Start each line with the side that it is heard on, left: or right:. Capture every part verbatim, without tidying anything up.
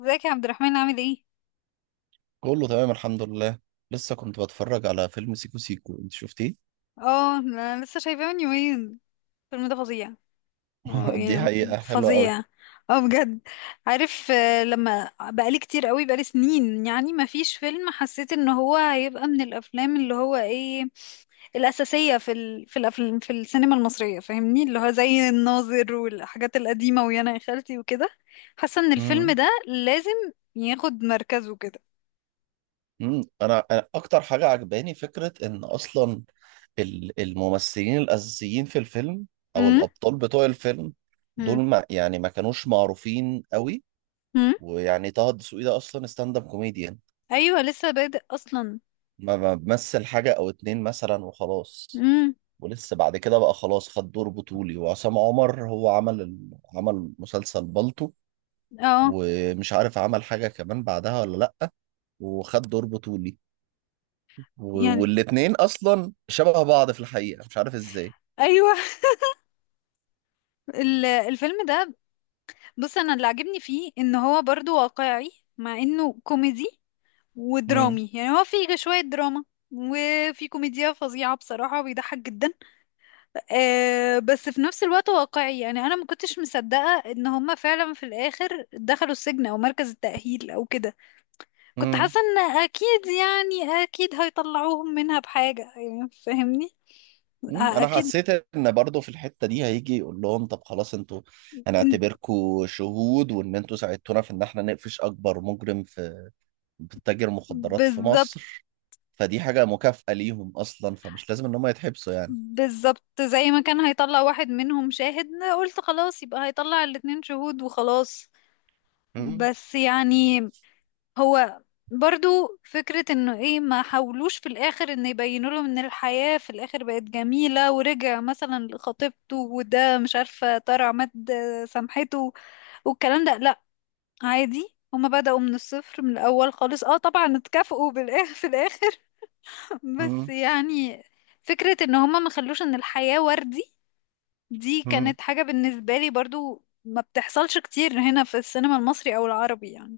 left: ازيك يا عبد الرحمن عامل ايه؟
right: كله تمام الحمد لله. لسه كنت بتفرج على فيلم سيكو سيكو، انت شفتيه؟
left: اه انا لسه شايفاه من يومين. الفيلم ده فظيع. اه
right: دي
left: يعني
right: حقيقة حلوة قوي.
left: فظيع. اه بجد. عارف آه، لما بقالي كتير قوي بقالي سنين يعني ما فيش فيلم حسيت ان هو هيبقى من الافلام اللي هو ايه الاساسية في ال... في الافلام في السينما المصرية، فاهمني، اللي هو زي الناظر والحاجات القديمة ويانا يا خالتي وكده. حاسة ان الفيلم
right: مم.
left: ده لازم ياخد مركزه كده.
right: مم. انا انا اكتر حاجة عجباني فكرة ان اصلا ال- الممثلين الاساسيين في الفيلم او
left: امم
right: الابطال بتوع الفيلم دول
left: امم
right: ما يعني ما كانوش معروفين قوي، ويعني طه الدسوقي ده اصلا ستاند اب كوميديان،
left: ايوه لسه بادئ اصلا.
right: ما ما بمثل حاجة او اتنين مثلا وخلاص،
left: امم.
right: ولسه بعد كده بقى خلاص خد دور بطولي. وعصام عمر هو عمل ال- عمل مسلسل بالطو،
left: اه
right: ومش عارف عمل حاجة كمان بعدها ولا لأ، وخد دور بطولي. و-
left: يعني
right: والاتنين أصلا شبه بعض في الحقيقة، مش عارف إزاي.
left: ايوه. ال- الفيلم ده، بص، انا اللي عجبني فيه ان هو برضو واقعي مع انه كوميدي
right: مم.
left: ودرامي. يعني هو فيه شوية دراما وفي كوميديا فظيعة بصراحة، بيضحك جدا. آه بس في نفس الوقت واقعي. يعني انا ما كنتش مصدقة ان هما فعلا في الاخر دخلوا السجن او مركز التأهيل او كده. كنت
right: مم.
left: حاسة ان اكيد، يعني اكيد هيطلعوهم منها بحاجة، يعني فاهمني. أ-
right: مم. أنا
left: اكيد.
right: حسيت إن برضه في الحتة دي هيجي يقول لهم طب خلاص أنتوا
left: إن-
right: هنعتبركوا شهود، وإن أنتوا ساعدتونا في إن إحنا نقفش أكبر مجرم في تاجر مخدرات في
left: بالظبط.
right: مصر، فدي حاجة مكافأة ليهم أصلا، فمش لازم إن هم يتحبسوا يعني.
left: بالظبط، زي ما كان هيطلع واحد منهم شاهد قلت خلاص يبقى هيطلع الاتنين شهود وخلاص.
right: مم.
left: بس يعني هو برضو فكرة انه ايه، ما حاولوش في الاخر ان يبينوا لهم ان الحياة في الاخر بقت جميلة ورجع مثلا لخطيبته وده مش عارفة طارع مد سامحته والكلام ده، لا. عادي هما بدأوا من الصفر من الاول خالص. اه طبعا اتكافئوا بالاخر في الاخر. بس
right: مم.
left: يعني فكرة ان هما ما خلوش ان الحياة وردي، دي
right: مم.
left: كانت حاجة بالنسبة لي برضو ما بتحصلش كتير هنا في السينما المصري او العربي يعني.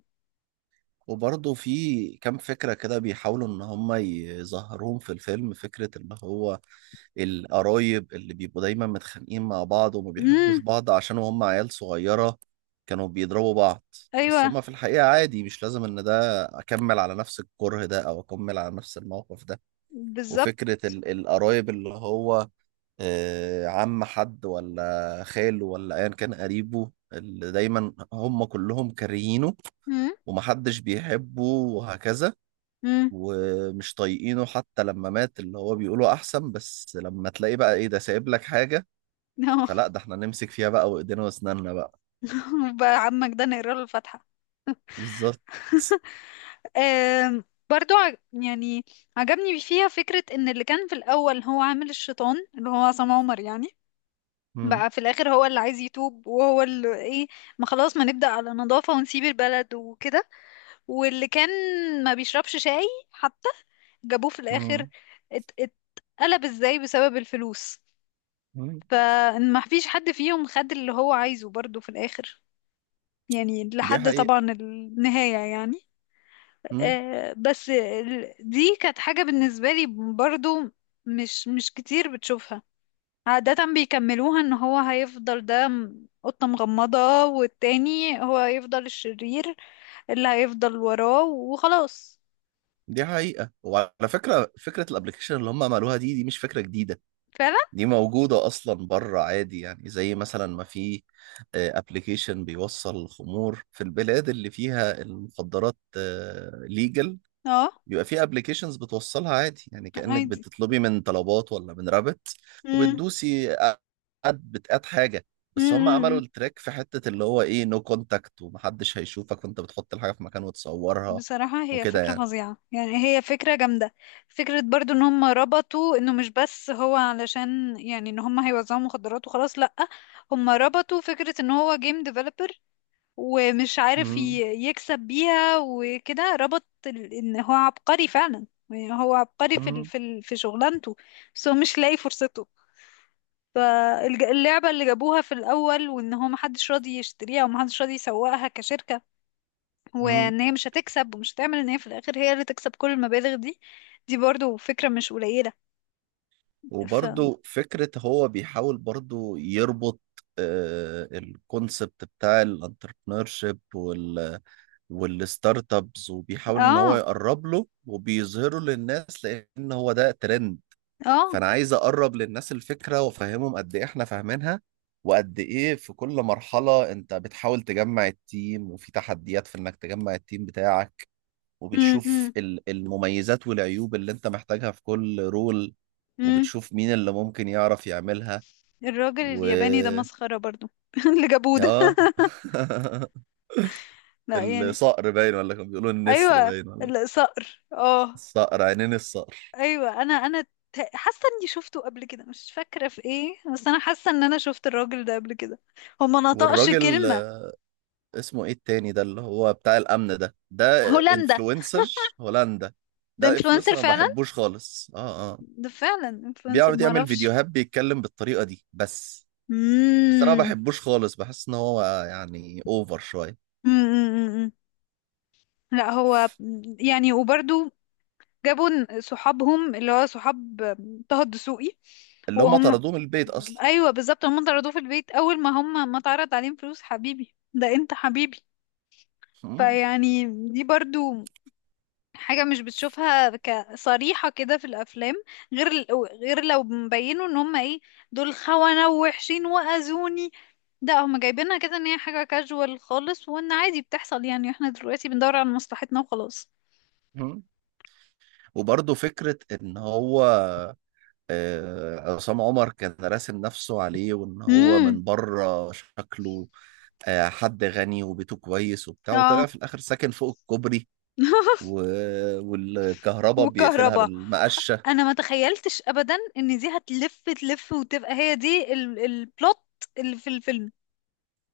right: وبرضه في كام فكرة كده بيحاولوا إن هم يظهروهم في الفيلم، فكرة اللي هو القرايب اللي بيبقوا دايما متخانقين مع بعض وما بيحبوش
left: امم.
right: بعض عشان هم عيال صغيرة كانوا بيضربوا بعض، بس
left: ايوه
right: هم في الحقيقة عادي، مش لازم إن ده أكمل على نفس الكره ده أو أكمل على نفس الموقف ده.
left: بالظبط.
right: وفكرة ال- القرايب اللي هو، آه، عم حد ولا خاله ولا أيا كان قريبه اللي دايما هم كلهم كارهينه
left: امم.
right: ومحدش بيحبه وهكذا،
left: امم.
right: ومش طايقينه. حتى لما مات اللي هو بيقولوا احسن، بس لما تلاقي بقى ايه، ده سايب لك حاجة، فلا ده احنا نمسك فيها بقى وايدينا واسناننا بقى.
left: بقى عمك ده نقرا له الفاتحة.
right: بالظبط.
left: آم، برضو ع- يعني عجبني فيها فكرة ان اللي كان في الاول هو عامل الشيطان، اللي هو عصام عمر يعني،
right: مم.
left: بقى في الاخر هو اللي عايز يتوب وهو اللي ايه، ما خلاص ما نبدأ على نظافة ونسيب البلد وكده. واللي كان ما بيشربش شاي حتى جابوه في الاخر،
right: مم.
left: ات- اتقلب ازاي بسبب الفلوس.
right: مم.
left: فما فيش حد فيهم خد اللي هو عايزه برضو في الاخر، يعني
right: دي
left: لحد طبعا
right: حقيقة.
left: النهاية يعني.
right: مم.
left: آه، بس ال- دي كانت حاجة بالنسبة لي برضو مش مش كتير بتشوفها. عادة بيكملوها ان هو هيفضل ده م- قطة مغمضة والتاني هو هيفضل الشرير اللي هيفضل وراه وخلاص.
right: دي حقيقة. وعلى فكرة فكرة الابلكيشن اللي هم عملوها دي دي مش فكرة جديدة،
left: فعلا.
right: دي موجودة أصلا بره عادي، يعني زي مثلا ما في آه، ابلكيشن بيوصل الخمور في البلاد اللي فيها المخدرات ليجل،
left: اه.
right: بيبقى في ابلكيشنز بتوصلها عادي، يعني كأنك
left: عادي.
right: بتطلبي من طلبات ولا من رابط وبتدوسي، اد بتقاد حاجة. بس هم عملوا
left: امم.
right: التريك في حتة اللي هو ايه، نو كونتاكت، ومحدش هيشوفك وانت بتحط الحاجة في مكان وتصورها
left: بصراحة هي
right: وكده
left: فكرة
right: يعني.
left: فظيعة، يعني هي فكرة جامدة. فكرة برضو ان هم ربطوا انه مش بس هو علشان يعني ان هم هيوزعوا مخدرات وخلاص، لأ، هم ربطوا فكرة ان هو جيم ديفلوبر ومش عارف ي-
right: مم،
left: يكسب بيها وكده. ربط ال- ان هو عبقري فعلا، يعني هو عبقري في ال-
right: مم،
left: في ال- في شغلانته بس هو مش لاقي فرصته. فاللعبة اللي جابوها في الأول وإن هو محدش راضي يشتريها ومحدش راضي يسوقها كشركة
right: مم.
left: وان هي مش هتكسب ومش هتعمل، ان هي في الاخر هي اللي تكسب كل المبالغ دي، دي برضو فكرة مش قليلة. ف
right: وبرضو فكرة هو بيحاول برضو يربط الكونسبت بتاع الانتربرنور شيب والستارت ابس، وبيحاول ان هو
left: اه.
right: يقرب له وبيظهره للناس لان هو ده ترند.
left: اه.
right: فانا عايز اقرب للناس الفكره وافهمهم قد ايه احنا فاهمينها، وقد ايه في كل مرحله انت بتحاول تجمع التيم، وفي تحديات في انك تجمع التيم بتاعك،
left: امم
right: وبتشوف
left: امم
right: ال- المميزات والعيوب اللي انت محتاجها في كل رول،
left: أمم.
right: وبتشوف مين اللي ممكن يعرف يعملها.
left: الراجل
right: و
left: الياباني ده مسخرة برضو. اللي جابوه ده،
right: اه
left: لا يعني.
right: الصقر باين ولا كانوا بيقولوا النسر
left: ايوه
right: باين ولا؟
left: الصقر، اه.
right: الصقر، عينين الصقر.
left: ايوه، انا انا ت- حاسه اني شفته قبل كده، مش فاكره في ايه، بس انا حاسه ان انا شفت الراجل ده قبل كده، هو ما نطقش
right: والراجل،
left: كلمه.
right: آه، اسمه ايه التاني ده اللي هو بتاع الامن ده. ده
left: هولندا.
right: انفلونسر هولندا.
left: ده
right: ده
left: انفلونسر
right: انفلونسر، انا ما
left: فعلا.
right: بحبوش خالص، اه اه.
left: ده فعلا انفلونسر،
right: بيقعد
left: ما
right: يعمل
left: اعرفش.
right: فيديوهات بيتكلم بالطريقه دي بس. بس انا ما بحبوش خالص، بحس ان هو يعني اوفر شويه.
left: امم أمم أمم. لا هو يعني. وبرضو جابوا ن- صحابهم، اللي هو صحاب طه الدسوقي.
right: اللي هم
left: وهم
right: طردوه من البيت اصلا.
left: ايوه بالظبط، هم طردوه في البيت اول ما هم ما اتعرض عليهم فلوس، حبيبي ده انت حبيبي.
right: مم.
left: فيعني دي برضو حاجة مش بتشوفها كصريحة كده في الأفلام، غير غير لو مبينوا ان هم ايه، دول خونة ووحشين وأذوني. ده هم جايبينها كده ان هي حاجة كاجوال خالص وان عادي بتحصل، يعني احنا دلوقتي بندور على مصلحتنا وخلاص.
right: مم. وبرضه فكره ان هو، آه، عصام عمر كان راسم نفسه عليه، وان هو
left: امم.
right: من بره شكله آه، حد غني وبيته كويس وبتاع، وطلع
left: اه.
right: في الاخر ساكن فوق الكوبري. و... والكهرباء بيقفلها
left: والكهرباء،
right: بالمقشة.
left: انا ما تخيلتش ابدا ان دي هتلف تلف وتبقى هي دي ال- البلوت اللي في الفيلم.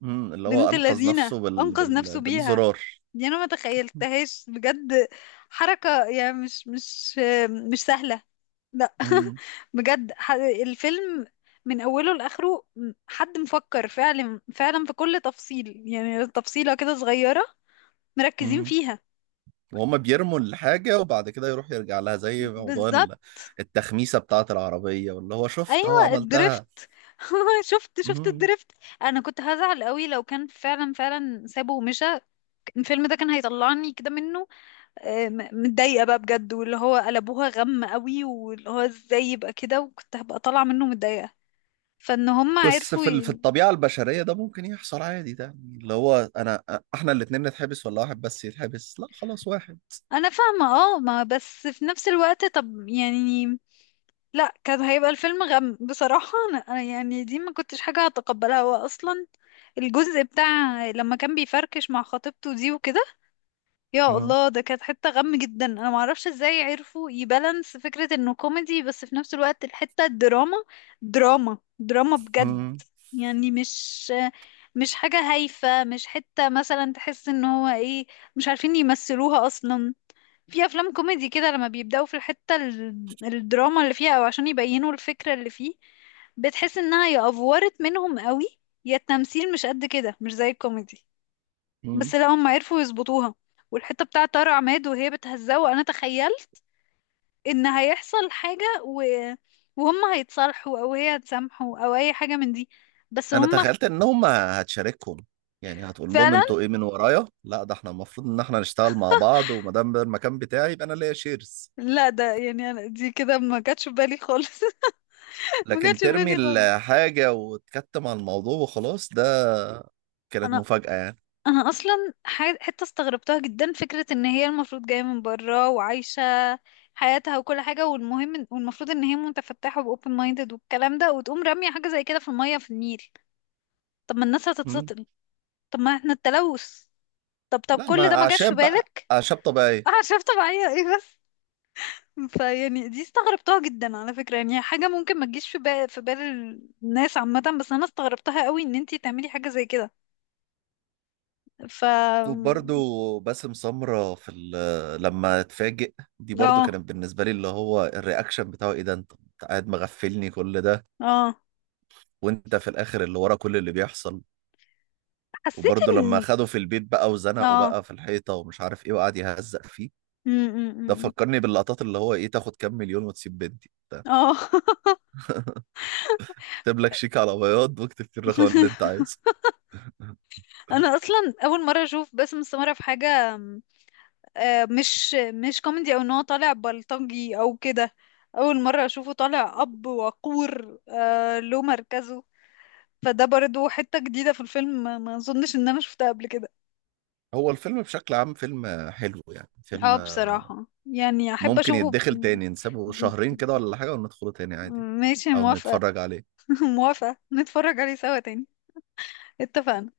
right: مم. اللي هو
left: بنت
right: أنقذ
left: لذينة
right: نفسه بال...
left: انقذ نفسه
right: بال...
left: بيها.
right: بالزرار.
left: دي انا ما تخيلتهاش بجد. حركة يعني مش مش مش سهلة، لا.
right: مم.
left: بجد ح- الفيلم من اوله لاخره، حد مفكر فعلا فعلا في كل تفصيل، يعني تفصيلة كده صغيرة مركزين
right: مم.
left: فيها.
right: وهم بيرموا الحاجة وبعد كده يروح يرجع لها، زي موضوع ال-
left: بالظبط.
right: التخميسة بتاعة العربية واللي هو شفتها
left: ايوه الدريفت.
right: عملتها.
left: شفت شفت
right: مم.
left: الدريفت. انا كنت هزعل قوي لو كان فعلا فعلا سابه ومشى. الفيلم ده كان هيطلعني كده منه، آه، م- متضايقه بقى بجد واللي هو قلبوها غم قوي، واللي هو ازاي يبقى كده، وكنت هبقى طالعه منه متضايقه. فان هم
right: بس
left: عرفوا
right: في ال- في
left: ي...
right: الطبيعة البشرية ده ممكن يحصل عادي، ده يعني اللي هو أنا أ- إحنا الاتنين نتحبس ولا واحد بس يتحبس. لا خلاص واحد.
left: انا فاهمه اه ما بس في نفس الوقت، طب يعني لا، كان هيبقى الفيلم غم بصراحه. انا أنا يعني دي ما كنتش حاجه هتقبلها. هو اصلا الجزء بتاع لما كان بيفركش مع خطيبته دي وكده، يا الله، ده كانت حتة غم جدا. انا معرفش ازاي عرفوا يبالانس فكرة انه كوميدي بس في نفس الوقت الحتة الدراما. دراما دراما بجد.
right: مم.
left: يعني مش مش حاجة هايفة، مش حتة مثلا تحس ان هو ايه، مش عارفين يمثلوها اصلا. في افلام كوميدي كده لما بيبدأوا في الحتة ال- الدراما اللي فيها او عشان يبينوا الفكرة اللي فيه، بتحس انها يا افورت منهم قوي يا التمثيل مش قد كده، مش زي الكوميدي. بس
right: مم.
left: لا، هم عرفوا يظبطوها. والحتة بتاعة طارق عماد وهي بتهزقه، انا تخيلت ان هيحصل حاجة و... وهم هيتصالحوا او هي هتسامحه او اي حاجة من دي، بس
right: انا
left: هم
right: تخيلت انهم هتشاركهم، يعني هتقول لهم
left: فعلا
right: انتوا ايه من ورايا؟ لا ده احنا المفروض ان احنا نشتغل مع بعض، وما دام ده المكان بتاعي يبقى انا ليا شيرز.
left: لا. ده يعني انا دي كده ما جاتش في بالي خالص. ما جاتش
right: لكن
left: في
right: ترمي
left: بالي خالص.
right: الحاجة وتكتم على الموضوع وخلاص، ده كانت
left: انا
right: مفاجأة يعني.
left: انا اصلا ح- حتة استغربتها جدا، فكرة ان هي المفروض جاية من برا وعايشة حياتها وكل حاجة، والمهم إن- والمفروض ان هي متفتحة و open minded والكلام ده، وتقوم رامية حاجة زي كده في المية في النيل. طب ما الناس
right: مم.
left: هتتسطل، طب ما احنا التلوث، طب طب
right: لا،
left: كل
right: ما
left: ده ما جاش في
right: أعشاب بقى،
left: بالك؟
right: أعشاب طبيعية.
left: اعشاب طبيعية ايه بس. فيعني دي استغربتها جدا على فكرة، يعني حاجة ممكن ما تجيش في بال في بال الناس عامة، بس انا استغربتها قوي ان انتي تعملي حاجة زي كده. ف
right: وبرضو باسم سمرة في ال- لما اتفاجئ، دي برضو
left: اه.
right: كانت بالنسبة لي اللي هو الرياكشن بتاعه، ايه ده، انت أنت قاعد مغفلني كل ده،
left: اه.
right: وانت في الاخر اللي ورا كل اللي بيحصل.
left: حسيت
right: وبرضه لما
left: ان
right: اخده في البيت بقى وزنقه
left: اه
right: بقى في الحيطة ومش عارف ايه، وقعد يهزق فيه.
left: م- م-
right: ده
left: م- م.
right: فكرني باللقطات اللي هو ايه، تاخد كام مليون وتسيب بنتي،
left: اه.
right: اكتب لك شيك على بياض واكتب فيه الرقم اللي انت عايزه.
left: انا اصلا اول مرة اشوف باسم السمرة في حاجة، آه، مش مش كوميدي او ان هو طالع بلطجي او كده. اول مره اشوفه طالع اب وقور، آه، له مركزه. فده برضو حته جديده في الفيلم، ما ما اظنش ان انا شفتها قبل كده.
right: هو الفيلم بشكل عام فيلم حلو، يعني
left: اه
right: فيلم
left: بصراحه يعني احب
right: ممكن
left: اشوفه
right: يتدخل تاني، نسيبه
left: ب-
right: شهرين كده ولا حاجة وندخله تاني عادي
left: ماشي
right: او
left: موافقه.
right: نتفرج عليه.
left: موافقه نتفرج عليه سوا تاني. اتفقنا.